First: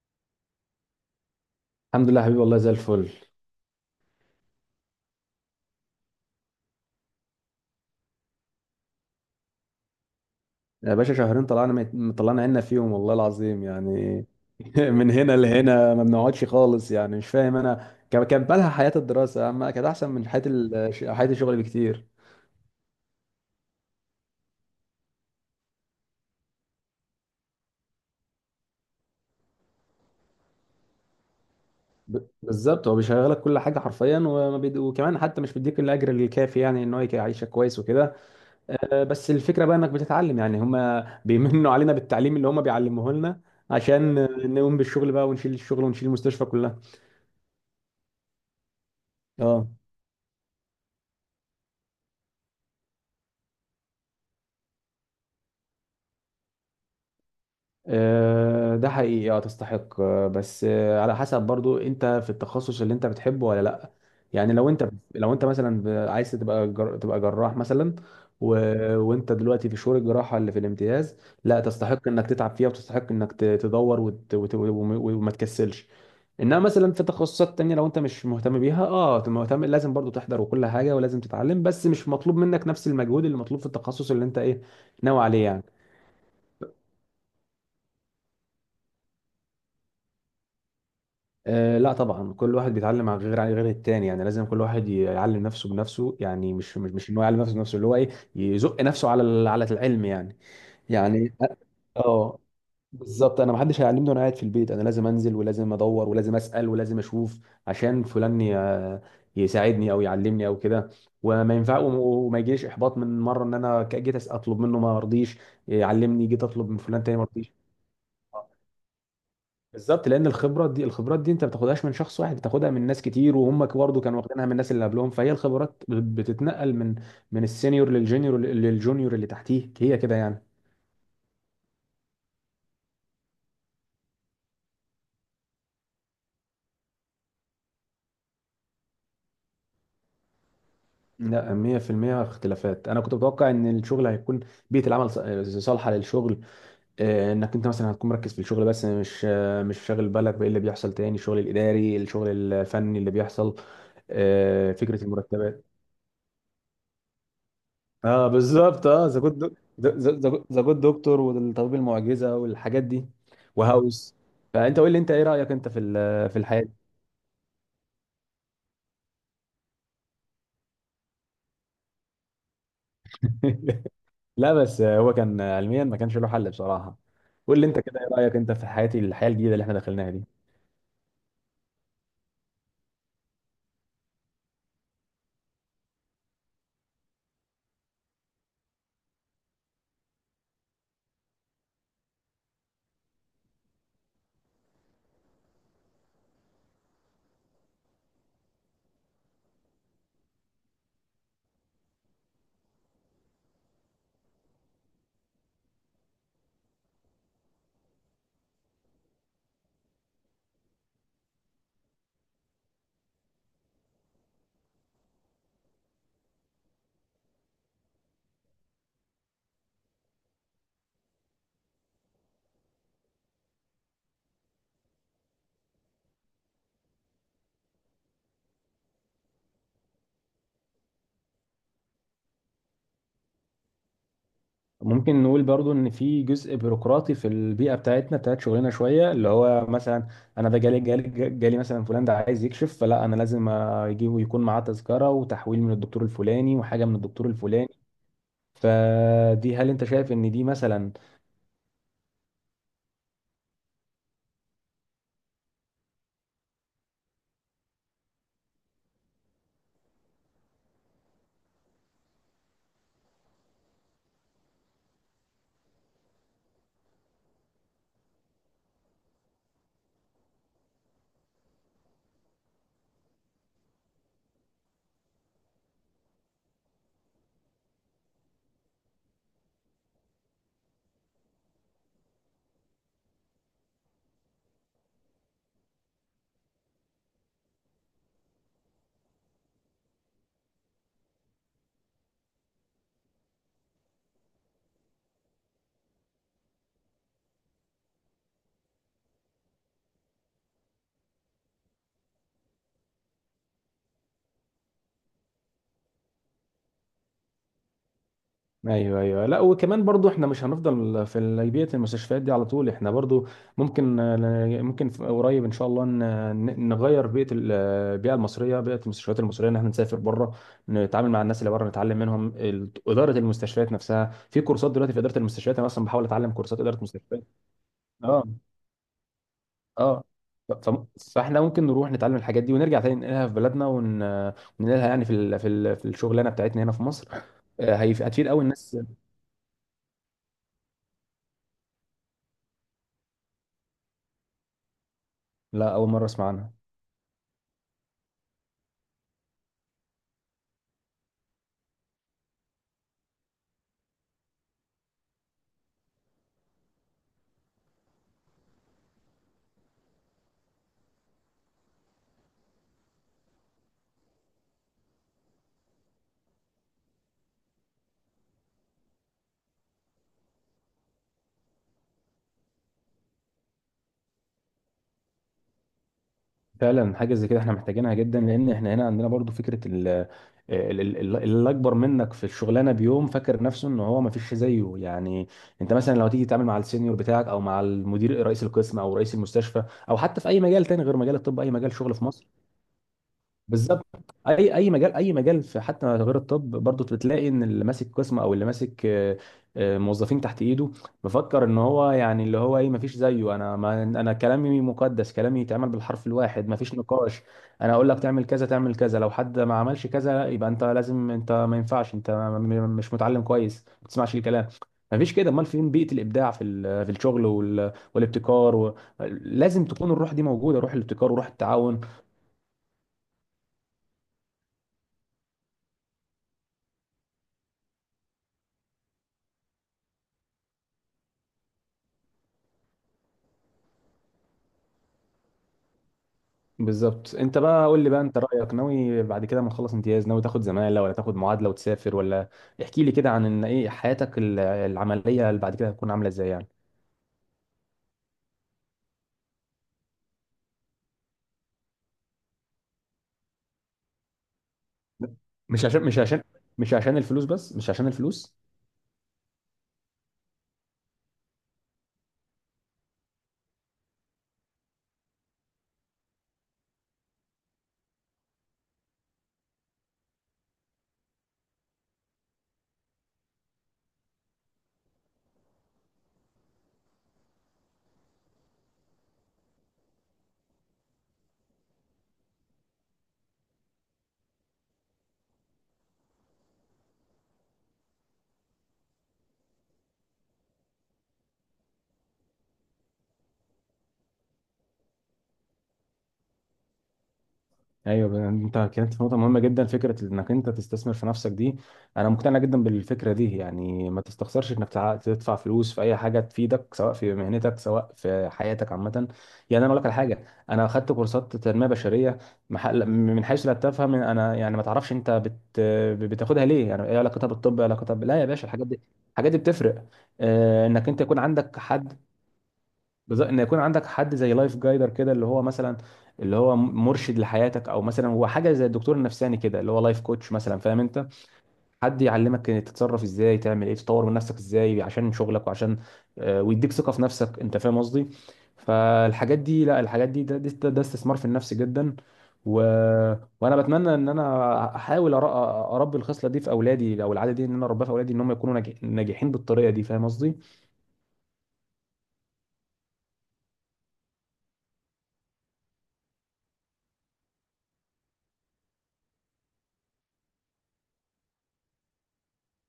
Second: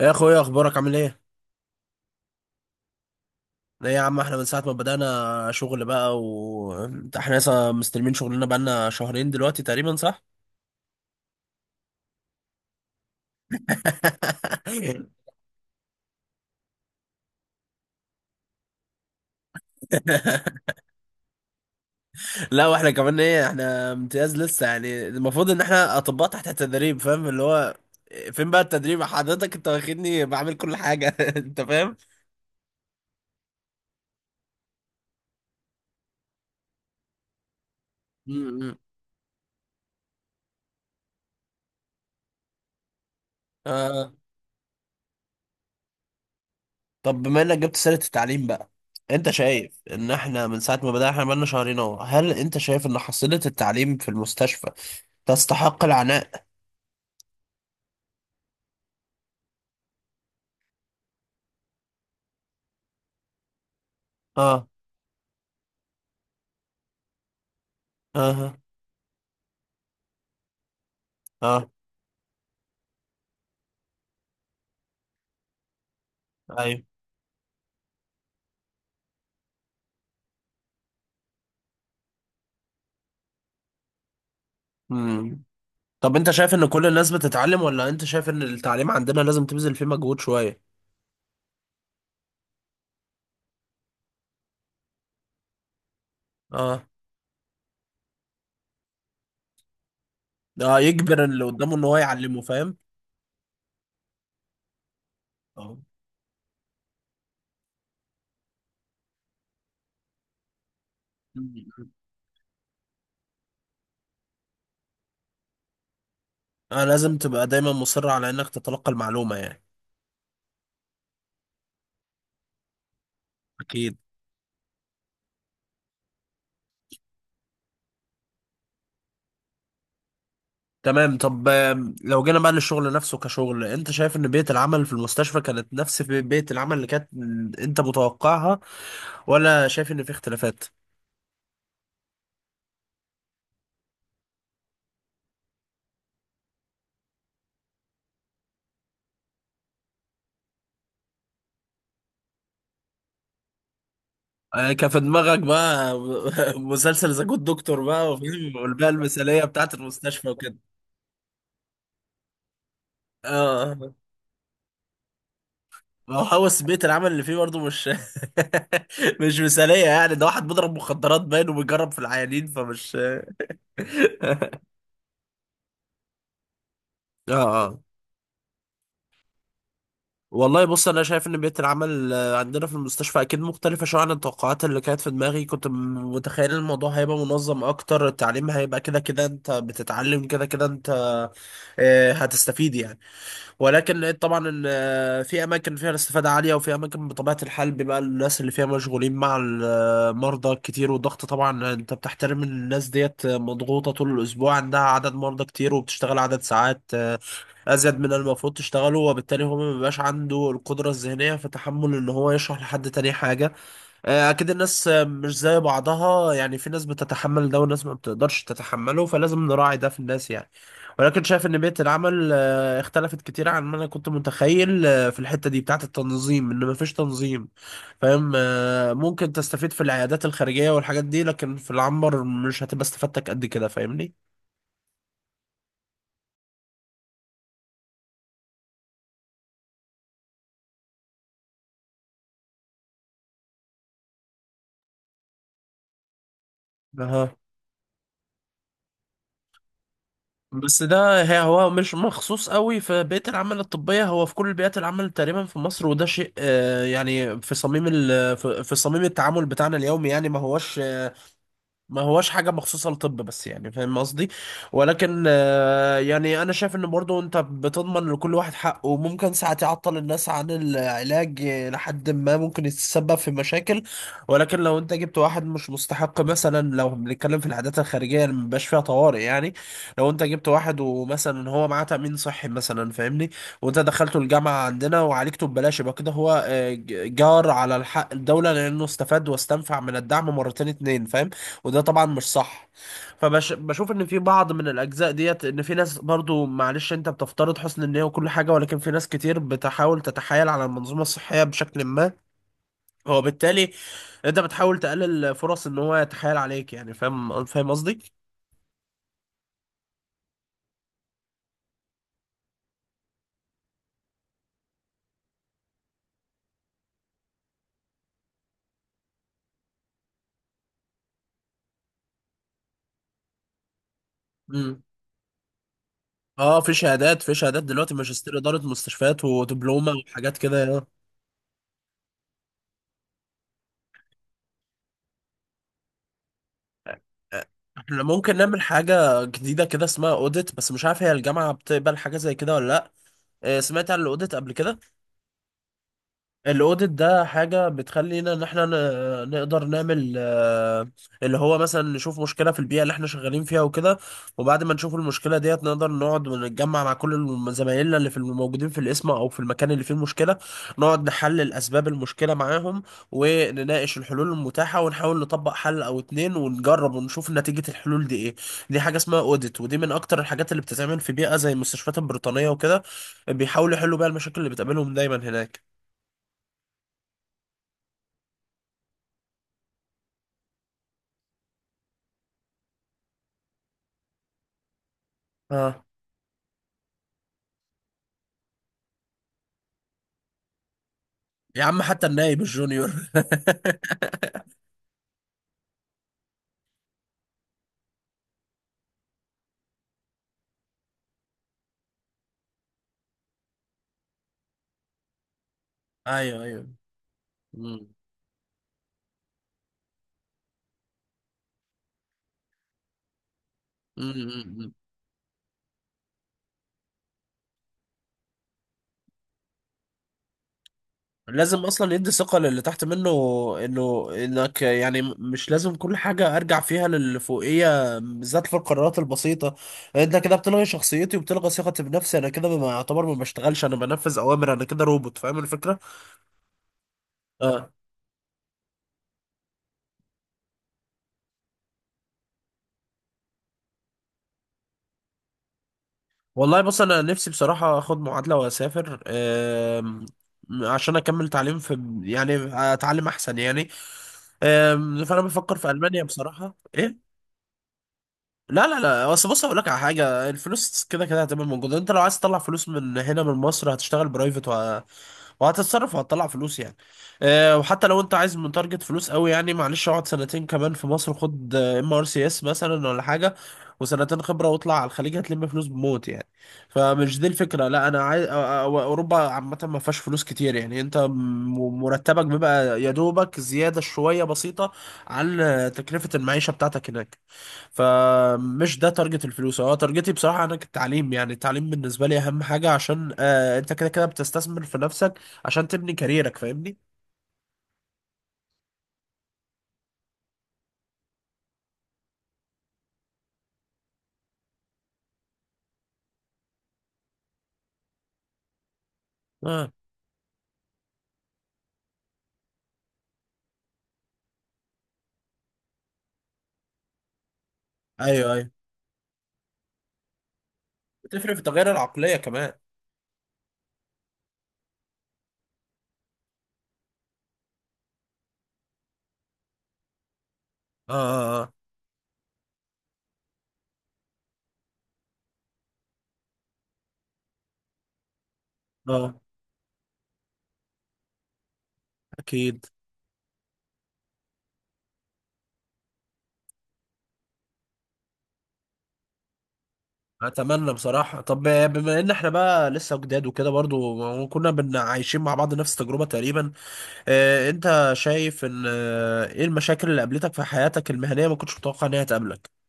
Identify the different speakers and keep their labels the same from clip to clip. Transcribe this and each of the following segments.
Speaker 1: إيه يا اخويا، اخبارك؟ عامل ايه؟
Speaker 2: الحمد لله حبيبي، والله زي الفل.
Speaker 1: ايه يا عم، احنا من ساعه ما بدانا شغل بقى و احنا لسه مستلمين شغلنا، بقالنا شهرين دلوقتي تقريبا، صح؟
Speaker 2: يا باشا، شهرين طلعنا، طلعنا عنا فيهم والله العظيم يعني. من هنا لهنا ما بنقعدش خالص يعني، مش فاهم. انا كان بالها حياة الدراسة اما كانت احسن من حياة حياة الشغل بكتير.
Speaker 1: لا، واحنا كمان ايه، احنا امتياز لسه، يعني المفروض ان احنا اطباء تحت التدريب، فاهم اللي هو فين بقى التدريب؟ حضرتك انت واخدني بعمل كل حاجه. انت فاهم.
Speaker 2: بالظبط، هو بيشغلك كل حاجة حرفيا، وكمان حتى مش بيديك الاجر الكافي يعني ان هو يعيشك كويس وكده.
Speaker 1: م- م.
Speaker 2: بس الفكرة بقى انك بتتعلم، يعني هما بيمنوا علينا بالتعليم اللي هما بيعلموه لنا
Speaker 1: اه
Speaker 2: عشان نقوم بالشغل بقى ونشيل الشغل ونشيل المستشفى كلها.
Speaker 1: طب، بما انك جبت سيرة التعليم بقى، انت
Speaker 2: اه،
Speaker 1: شايف ان احنا من ساعة ما بدأنا، احنا بقالنا شهرين اهو، هل انت شايف ان حصيلة التعليم في المستشفى تستحق العناء؟
Speaker 2: ده حقيقي، تستحق، آه، بس آه، على حسب برضو انت في التخصص اللي انت بتحبه ولا لا. يعني
Speaker 1: اه.
Speaker 2: لو انت، لو انت مثلا عايز تبقى تبقى جراح مثلا، و...
Speaker 1: اه.
Speaker 2: وانت دلوقتي في شهور الجراحة اللي في الامتياز، لا،
Speaker 1: اه.
Speaker 2: تستحق انك تتعب فيها، وتستحق انك تدور وما تكسلش. انما
Speaker 1: ايوه.
Speaker 2: مثلا في تخصصات تانية لو انت مش مهتم بيها، تبقى مهتم، لازم برضو تحضر وكل حاجة ولازم تتعلم، بس مش مطلوب منك نفس المجهود اللي مطلوب في التخصص اللي انت ايه ناوي
Speaker 1: مم.
Speaker 2: عليه يعني.
Speaker 1: طب انت شايف ان كل الناس بتتعلم، ولا انت شايف ان التعليم عندنا لازم تبذل فيه مجهود شوية؟
Speaker 2: أه، لا طبعا، كل واحد بيتعلم عن غير التاني. يعني لازم كل واحد يعلم نفسه بنفسه، يعني مش
Speaker 1: اه.
Speaker 2: مش مش ان هو يعلم نفسه بنفسه اللي هو ايه، يزق نفسه على على العلم يعني.
Speaker 1: اه، يجبر
Speaker 2: يعني،
Speaker 1: اللي قدامه ان هو
Speaker 2: اه
Speaker 1: يعلمه، فاهم؟
Speaker 2: بالظبط. انا ما حدش هيعلمني وانا قاعد في البيت، انا لازم انزل ولازم
Speaker 1: اه.
Speaker 2: ادور ولازم اسال ولازم اشوف عشان فلان يساعدني او يعلمني او كده. وما ينفع
Speaker 1: مم.
Speaker 2: وما يجيش احباط من مره ان انا جيت اطلب منه ما رضيش يعلمني، جيت اطلب من
Speaker 1: آه،
Speaker 2: فلان تاني
Speaker 1: لازم
Speaker 2: ما
Speaker 1: تبقى
Speaker 2: رضيش.
Speaker 1: دايما مصر على انك تتلقى المعلومة يعني.
Speaker 2: بالظبط، لان الخبره دي الخبرات دي انت ما بتاخدهاش من شخص واحد، بتاخدها من ناس كتير، وهم
Speaker 1: اكيد.
Speaker 2: برضه كانوا واخدينها من الناس اللي قبلهم، فهي الخبرات بتتنقل من السينيور للجونيور، للجونيور اللي تحتيه، هي كده يعني.
Speaker 1: تمام. طب، لو جينا بقى للشغل نفسه كشغل، انت شايف ان بيئة العمل في المستشفى كانت نفس بيئة العمل اللي كانت انت متوقعها، ولا شايف ان في اختلافات؟
Speaker 2: لا، 100% اختلافات. انا كنت متوقع ان الشغل هيكون، بيئه العمل صالحه للشغل، انك انت مثلا هتكون مركز في الشغل بس مش، مش شاغل بالك بايه اللي بيحصل تاني، الشغل الاداري، الشغل الفني اللي بيحصل،
Speaker 1: آه، كان في
Speaker 2: فكره
Speaker 1: دماغك
Speaker 2: المرتبات.
Speaker 1: بقى مسلسل ذا جود دكتور بقى،
Speaker 2: اه
Speaker 1: وفيلم،
Speaker 2: بالظبط،
Speaker 1: والبيئة المثالية بتاعة المستشفى وكده.
Speaker 2: ذا جود دكتور، والطبيب المعجزه والحاجات دي،
Speaker 1: اه،
Speaker 2: وهاوس. فانت قول لي، انت ايه رايك انت في
Speaker 1: ما هو
Speaker 2: في الحياه
Speaker 1: هوس
Speaker 2: دي؟
Speaker 1: بيئة العمل اللي فيه برضه مش مش مثالية يعني، ده واحد بيضرب مخدرات باين وبيجرب في العيانين، فمش
Speaker 2: لا بس هو كان علميا ما كانش له حل بصراحه.
Speaker 1: اه.
Speaker 2: قول لي انت
Speaker 1: اه.
Speaker 2: كده، ايه رايك انت في حياه، الحياه الجديده اللي احنا دخلناها دي؟
Speaker 1: والله بص، انا شايف ان بيئه العمل عندنا في المستشفى اكيد مختلفه شويه عن التوقعات اللي كانت في دماغي. كنت متخيل الموضوع هيبقى منظم اكتر، التعليم هيبقى كده كده انت بتتعلم، كده كده انت هتستفيد يعني. ولكن لقيت طبعا ان في اماكن فيها الاستفاده عاليه، وفي اماكن بطبيعه الحال بيبقى الناس اللي فيها مشغولين مع المرضى كتير، والضغط طبعا. انت بتحترم ان الناس ديت مضغوطه طول الاسبوع، عندها عدد مرضى كتير وبتشتغل عدد ساعات ازيد من المفروض تشتغله، وبالتالي هو ما بيبقاش عنده القدره الذهنيه في تحمل ان هو يشرح لحد تاني حاجه. اكيد الناس مش زي بعضها، يعني في ناس بتتحمل ده وناس ما بتقدرش تتحمله، فلازم نراعي ده في الناس يعني. ولكن شايف ان بيئه العمل اختلفت كتير عن ما انا كنت متخيل، في الحته دي بتاعه التنظيم، ان ما فيش تنظيم. فاهم، ممكن تستفيد في العيادات الخارجيه والحاجات دي، لكن في العنبر مش هتبقى استفادتك قد كده، فاهمني؟
Speaker 2: ممكن نقول برضو ان في جزء بيروقراطي في البيئه بتاعتنا، بتاعت شغلنا شويه، اللي هو مثلا، انا ده جالي مثلا فلان ده عايز يكشف، فلا انا لازم اجيبه يكون معاه تذكره وتحويل من الدكتور الفلاني وحاجه من الدكتور
Speaker 1: أها،
Speaker 2: الفلاني، فدي هل انت شايف ان دي
Speaker 1: بس
Speaker 2: مثلا؟
Speaker 1: ده هو مش مخصوص قوي في بيئة العمل الطبية، هو في كل بيئات العمل تقريبا في مصر، وده شيء يعني في صميم التعامل بتاعنا اليومي، يعني ما هوش حاجة مخصوصة للطب بس، يعني فاهم قصدي. ولكن يعني أنا شايف إن برضو أنت بتضمن لكل واحد حقه، وممكن ساعة تعطل الناس عن العلاج لحد ما ممكن يتسبب في مشاكل. ولكن لو أنت جبت واحد مش مستحق، مثلا لو بنتكلم في العادات الخارجية اللي مبيبقاش فيها طوارئ يعني، لو أنت جبت واحد ومثلا هو معاه تأمين صحي مثلا، فاهمني؟ وأنت دخلته الجامعة عندنا وعالجته ببلاش، يبقى كده هو جار على الحق، الدولة لأنه استفاد واستنفع من الدعم مرتين اتنين، فاهم؟ وده طبعا مش صح. فبشوف ان في بعض من الاجزاء ديت، ان في ناس برضو، معلش انت بتفترض حسن النية وكل حاجة، ولكن في ناس كتير بتحاول تتحايل على المنظومة الصحية بشكل ما، هو بالتالي انت بتحاول تقلل فرص ان هو يتحايل عليك، يعني فاهم، فاهم قصدي؟
Speaker 2: ايوه، ايوه. لا، وكمان برضو احنا مش هنفضل في بيئه المستشفيات دي على طول، احنا برضو ممكن، قريب ان شاء الله نغير بيئه البيئه المصريه، بيئه المستشفيات المصريه، ان احنا نسافر بره، نتعامل مع الناس اللي بره، نتعلم منهم اداره المستشفيات نفسها. في كورسات
Speaker 1: امم
Speaker 2: دلوقتي في اداره المستشفيات، انا اصلا بحاول اتعلم
Speaker 1: اه،
Speaker 2: كورسات
Speaker 1: في
Speaker 2: اداره
Speaker 1: شهادات
Speaker 2: مستشفيات.
Speaker 1: في شهادات دلوقتي،
Speaker 2: اه.
Speaker 1: ماجستير إدارة مستشفيات ودبلومة
Speaker 2: اه.
Speaker 1: وحاجات
Speaker 2: ف-
Speaker 1: كده يعني.
Speaker 2: ف- فاحنا ممكن نروح نتعلم الحاجات دي ونرجع تاني ننقلها في بلدنا وننقلها يعني في في الشغلانه بتاعتنا هنا في مصر،
Speaker 1: احنا
Speaker 2: هتفيد
Speaker 1: ممكن
Speaker 2: قوي
Speaker 1: نعمل
Speaker 2: الناس.
Speaker 1: حاجة جديدة كده اسمها اوديت، بس مش عارف هي الجامعة بتقبل حاجة زي كده ولا لا. آه، سمعت عن الاوديت قبل كده؟
Speaker 2: لا، اول مره اسمع عنها.
Speaker 1: الاوديت ده حاجه بتخلينا ان احنا نقدر نعمل، اللي هو مثلا نشوف مشكله في البيئه اللي احنا شغالين فيها وكده، وبعد ما نشوف المشكله ديت، نقدر نقعد ونتجمع مع كل زمايلنا اللي في الموجودين في القسم او في المكان اللي فيه المشكله، نقعد نحلل اسباب المشكله معاهم، ونناقش الحلول المتاحه، ونحاول نطبق حل او اتنين ونجرب ونشوف نتيجه الحلول دي ايه. دي حاجه اسمها اوديت، ودي من اكتر الحاجات اللي بتتعمل في بيئه زي المستشفيات البريطانيه وكده، بيحاولوا يحلوا بيها المشاكل اللي بتقابلهم دايما هناك.
Speaker 2: فعلا حاجه زي كده احنا محتاجينها جدا، لان احنا هنا عندنا برضو فكره اللي اكبر منك في الشغلانه بيوم فاكر نفسه ان هو ما فيش زيه يعني. انت مثلا لو تيجي تتعامل مع السينيور بتاعك، او مع المدير رئيس القسم، او رئيس المستشفى، او حتى في اي مجال تاني غير مجال الطب، اي
Speaker 1: يا
Speaker 2: مجال
Speaker 1: عم
Speaker 2: شغل في
Speaker 1: حتى
Speaker 2: مصر،
Speaker 1: النايب الجونيور.
Speaker 2: بالظبط، اي مجال، اي مجال، في حتى غير الطب برضه، بتلاقي ان اللي ماسك قسم او اللي ماسك موظفين تحت ايده، بفكر ان هو يعني اللي هو ايه، ما فيش زيه، انا، ما انا كلامي مقدس، كلامي يتعمل بالحرف
Speaker 1: ايوه،
Speaker 2: الواحد، ما
Speaker 1: ايوه.
Speaker 2: فيش نقاش. انا
Speaker 1: مم.
Speaker 2: اقول لك تعمل كذا تعمل كذا، لو حد ما عملش كذا، لا، يبقى انت لازم، انت ما ينفعش، مش متعلم كويس، ما
Speaker 1: مم.
Speaker 2: بتسمعش الكلام.
Speaker 1: مم.
Speaker 2: ما فيش كده، امال فين بيئة الابداع في في الشغل والابتكار لازم تكون الروح دي موجودة، روح الابتكار وروح
Speaker 1: لازم
Speaker 2: التعاون.
Speaker 1: اصلا يدي ثقه للي تحت منه، انه انك يعني مش لازم كل حاجه ارجع فيها للفوقيه، بالذات في القرارات البسيطه. انت كده بتلغي شخصيتي وبتلغي ثقتي بنفسي، انا كده ما يعتبر ما بشتغلش، انا بنفذ اوامر، انا كده روبوت، فاهم الفكره؟
Speaker 2: بالظبط. انت بقى
Speaker 1: اه.
Speaker 2: قول لي بقى، انت رايك، ناوي بعد كده ما تخلص امتياز، ناوي تاخد زماله، ولا تاخد معادله وتسافر، ولا احكي لي كده عن، ان ايه، حياتك العمليه اللي بعد كده هتكون عامله ازاي يعني؟
Speaker 1: والله بص، انا نفسي بصراحه اخد معادله واسافر، عشان اكمل تعليم في، يعني اتعلم احسن يعني. فانا بفكر
Speaker 2: مش
Speaker 1: في
Speaker 2: عشان مش
Speaker 1: المانيا
Speaker 2: عشان
Speaker 1: بصراحه.
Speaker 2: مش عشان
Speaker 1: إيه؟
Speaker 2: الفلوس، بس مش عشان الفلوس.
Speaker 1: لا، لا، لا. اصل بص اقول لك على حاجه، الفلوس كده كده هتبقى موجوده، انت لو عايز تطلع فلوس من هنا من مصر هتشتغل برايفت، وهتتصرف وهتطلع فلوس يعني. أه، وحتى لو انت عايز من تارجت فلوس قوي يعني، معلش اقعد سنتين كمان في مصر، خد MRCS مثلا ولا حاجه، وسنتين خبره واطلع على الخليج هتلم فلوس بموت يعني. فمش دي الفكره، لا، انا عايز اوروبا عامه ما فيهاش فلوس كتير، يعني انت مرتبك بيبقى يا دوبك زياده شويه بسيطه عن تكلفه المعيشه بتاعتك هناك. فمش ده تارجت الفلوس، هو تارجتي بصراحة أنا التعليم، يعني التعليم بالنسبة لي أهم حاجة، عشان أنت كده كده بتستثمر في نفسك، عشان تبني كاريرك، فاهمني؟
Speaker 2: ايوه. انت كانت في نقطه مهمه جدا، فكره انك انت تستثمر في نفسك دي. انا مقتنع جدا بالفكره دي، يعني ما تستخسرش انك تدفع فلوس في اي حاجه تفيدك، سواء في مهنتك، سواء في حياتك عامه. يعني انا
Speaker 1: اه.
Speaker 2: اقول لك على حاجه، انا اخدت كورسات تنميه بشريه، محل من حيث لا تفهم انا، يعني ما تعرفش انت بتاخدها ليه، يعني ايه علاقتها بالطب، إيه علاقتها لا يا
Speaker 1: أيوه،
Speaker 2: باشا،
Speaker 1: أيوه،
Speaker 2: الحاجات دي، الحاجات دي بتفرق، انك انت يكون
Speaker 1: بتفرق في
Speaker 2: عندك
Speaker 1: تغيير
Speaker 2: حد.
Speaker 1: العقلية كمان.
Speaker 2: بالظبط، ان يكون عندك حد زي لايف جايدر كده، اللي هو مثلا، اللي هو مرشد لحياتك، او مثلا هو حاجه زي الدكتور النفساني كده اللي هو لايف كوتش مثلا، فاهم
Speaker 1: اه.
Speaker 2: انت،
Speaker 1: اه.
Speaker 2: حد يعلمك تتصرف ازاي، تعمل ايه، تطور من نفسك ازاي عشان شغلك، وعشان ويديك ثقه في نفسك، انت فاهم قصدي.
Speaker 1: اه. آه،
Speaker 2: فالحاجات دي، لا، الحاجات دي ده استثمار في النفس جدا. و...
Speaker 1: أكيد.
Speaker 2: وانا بتمنى ان انا احاول اربي الخصله دي في اولادي، او العاده دي، ان انا اربيها في اولادي، ان هم يكونوا ناجحين بالطريقه دي، فاهم قصدي.
Speaker 1: أتمنى بصراحة. طب، بما إن إحنا بقى لسه جداد وكده، برضو كنا عايشين مع بعض نفس التجربة تقريبا، أنت شايف إن إيه المشاكل اللي قابلتك في حياتك المهنية ما كنتش متوقع إنها تقابلك؟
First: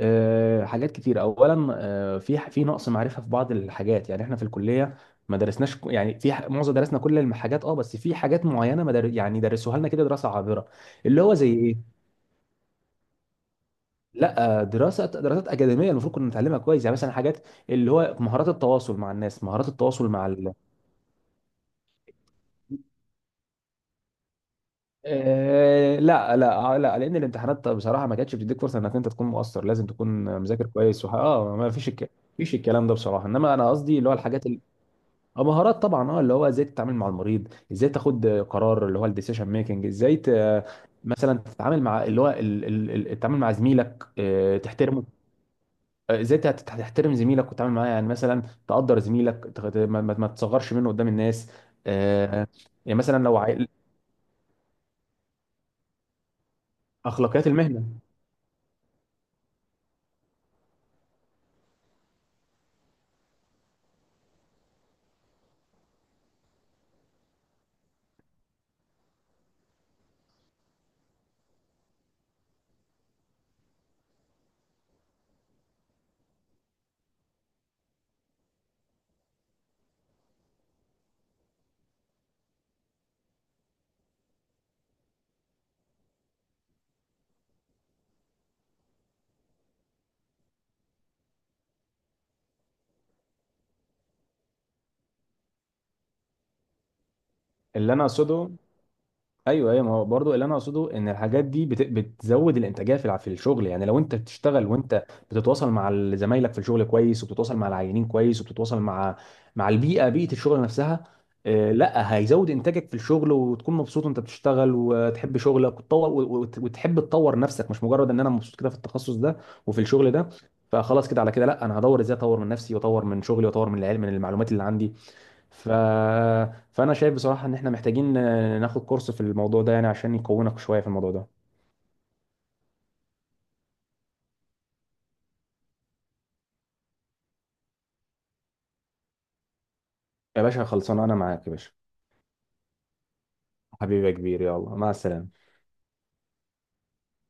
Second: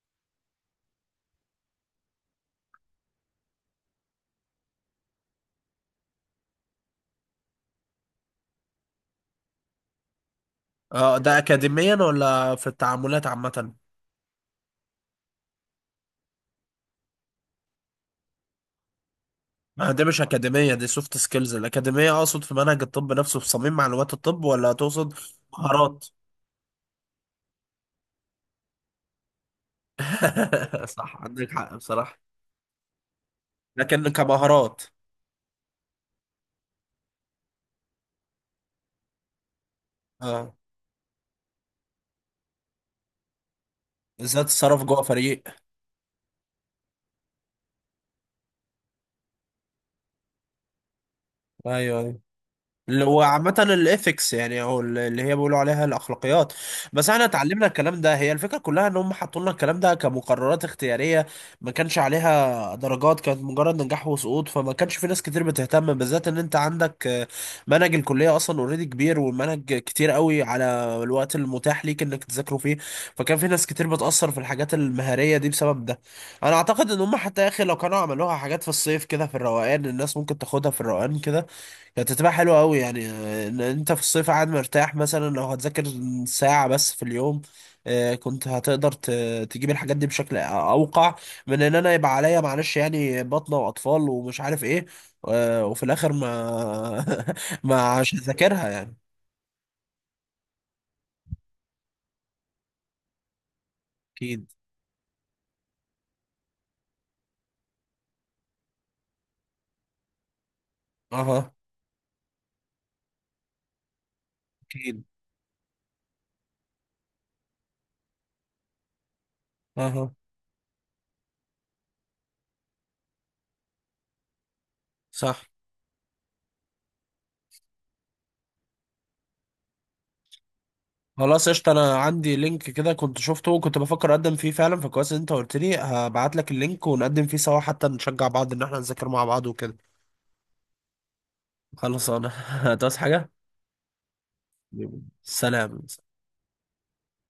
Speaker 2: حاجات كتير. اولا في نقص معرفه في بعض الحاجات. يعني احنا في الكليه ما درسناش يعني معظم درسنا كل الحاجات، اه، بس في حاجات معينه ما در... يعني درسوها لنا كده دراسه عابره.
Speaker 1: اه،
Speaker 2: اللي هو
Speaker 1: ده
Speaker 2: زي
Speaker 1: أكاديميا
Speaker 2: ايه؟
Speaker 1: ولا في التعاملات عامة؟
Speaker 2: لا، دراسات اكاديميه المفروض كنا نتعلمها كويس، يعني مثلا حاجات اللي هو مهارات التواصل مع الناس، مهارات
Speaker 1: ما ده
Speaker 2: التواصل
Speaker 1: مش
Speaker 2: مع
Speaker 1: أكاديمية، دي سوفت سكيلز. الأكاديمية أقصد في منهج الطب نفسه، في صميم معلومات الطب، ولا تقصد مهارات؟
Speaker 2: لا، لا، لا، لان الامتحانات بصراحه ما كانتش بتديك فرصه انك انت تكون مؤثر، لازم تكون مذاكر كويس وح...
Speaker 1: صح، عندك
Speaker 2: اه ما
Speaker 1: حق
Speaker 2: فيش
Speaker 1: بصراحة.
Speaker 2: فيش الكلام ده بصراحه، انما انا قصدي
Speaker 1: لكن
Speaker 2: اللي هو الحاجات،
Speaker 1: كمهارات،
Speaker 2: اه مهارات طبعا، اللي هو ازاي تتعامل مع المريض، ازاي تاخد قرار اللي هو الديسيشن ميكنج، ازاي ت...
Speaker 1: اه،
Speaker 2: آه، مثلا تتعامل مع اللي هو التعامل مع زميلك
Speaker 1: ازاي تتصرف جوه
Speaker 2: تحترمه،
Speaker 1: فريق.
Speaker 2: ازاي تحترم زميلك وتتعامل معاه، يعني مثلا تقدر زميلك، ما تصغرش منه قدام الناس،
Speaker 1: ايوه، ايوه.
Speaker 2: آه، يعني
Speaker 1: اللي هو
Speaker 2: مثلا
Speaker 1: عامة الإيثكس يعني، أو اللي هي بيقولوا عليها الأخلاقيات. بس احنا
Speaker 2: اخلاقيات
Speaker 1: اتعلمنا
Speaker 2: المهنه،
Speaker 1: الكلام ده، هي الفكرة كلها إن هم حطوا لنا الكلام ده كمقررات اختيارية، ما كانش عليها درجات، كانت مجرد نجاح وسقوط، فما كانش في ناس كتير بتهتم، بالذات إن أنت عندك منهج الكلية أصلا أوريدي كبير، والمنهج كتير قوي على الوقت المتاح ليك إنك تذاكره فيه، فكان في ناس كتير بتأثر في الحاجات المهارية دي بسبب ده. أنا أعتقد إن هم حتى يا أخي، لو كانوا عملوها حاجات في الصيف كده في الروقان، الناس ممكن تاخدها في الروقان كده، كانت هتبقى حلوة أوي يعني، إن أنت في الصيف قاعد مرتاح، مثلا لو هتذاكر ساعة بس في اليوم، كنت هتقدر تجيب الحاجات دي بشكل أوقع، من إن أنا يبقى عليا معلش يعني بطنة وأطفال ومش عارف إيه، وفي الآخر ما
Speaker 2: اللي
Speaker 1: ما
Speaker 2: انا
Speaker 1: مش
Speaker 2: اقصده.
Speaker 1: هذاكرها يعني.
Speaker 2: ايوه، ايوه، ما هو برضه اللي انا اقصده ان الحاجات دي بتزود الانتاجيه في في الشغل. يعني لو انت
Speaker 1: أكيد.
Speaker 2: بتشتغل وانت بتتواصل مع زمايلك في الشغل كويس، وبتتواصل مع العينين كويس، وبتتواصل مع البيئه، بيئه الشغل نفسها،
Speaker 1: أها.
Speaker 2: لا، هيزود انتاجك في الشغل، وتكون مبسوط وانت بتشتغل
Speaker 1: أكيد.
Speaker 2: وتحب شغلك وتطور وتحب تطور نفسك، مش مجرد ان انا مبسوط كده في التخصص ده وفي الشغل
Speaker 1: أها.
Speaker 2: ده. فخلاص، كده على كده، لا، انا هدور ازاي اطور من نفسي، واطور من شغلي، واطور من العلم، من المعلومات اللي عندي.
Speaker 1: صح.
Speaker 2: ف... فانا شايف بصراحه ان احنا محتاجين ناخد كورس في الموضوع ده يعني عشان يقوينا شويه في الموضوع ده.
Speaker 1: خلاص قشطة، أنا عندي لينك كده كنت شفته وكنت بفكر أقدم فيه فعلا، فكويس إن أنت قلت لي، هبعت لك اللينك ونقدم فيه سوا، حتى نشجع بعض إن إحنا نذاكر مع بعض وكده.
Speaker 2: يا باشا خلصان، انا معاك يا باشا.
Speaker 1: خلاص، انا هتعوز حاجة؟
Speaker 2: حبيبي يا كبير، يلا مع السلامه.
Speaker 1: سلام.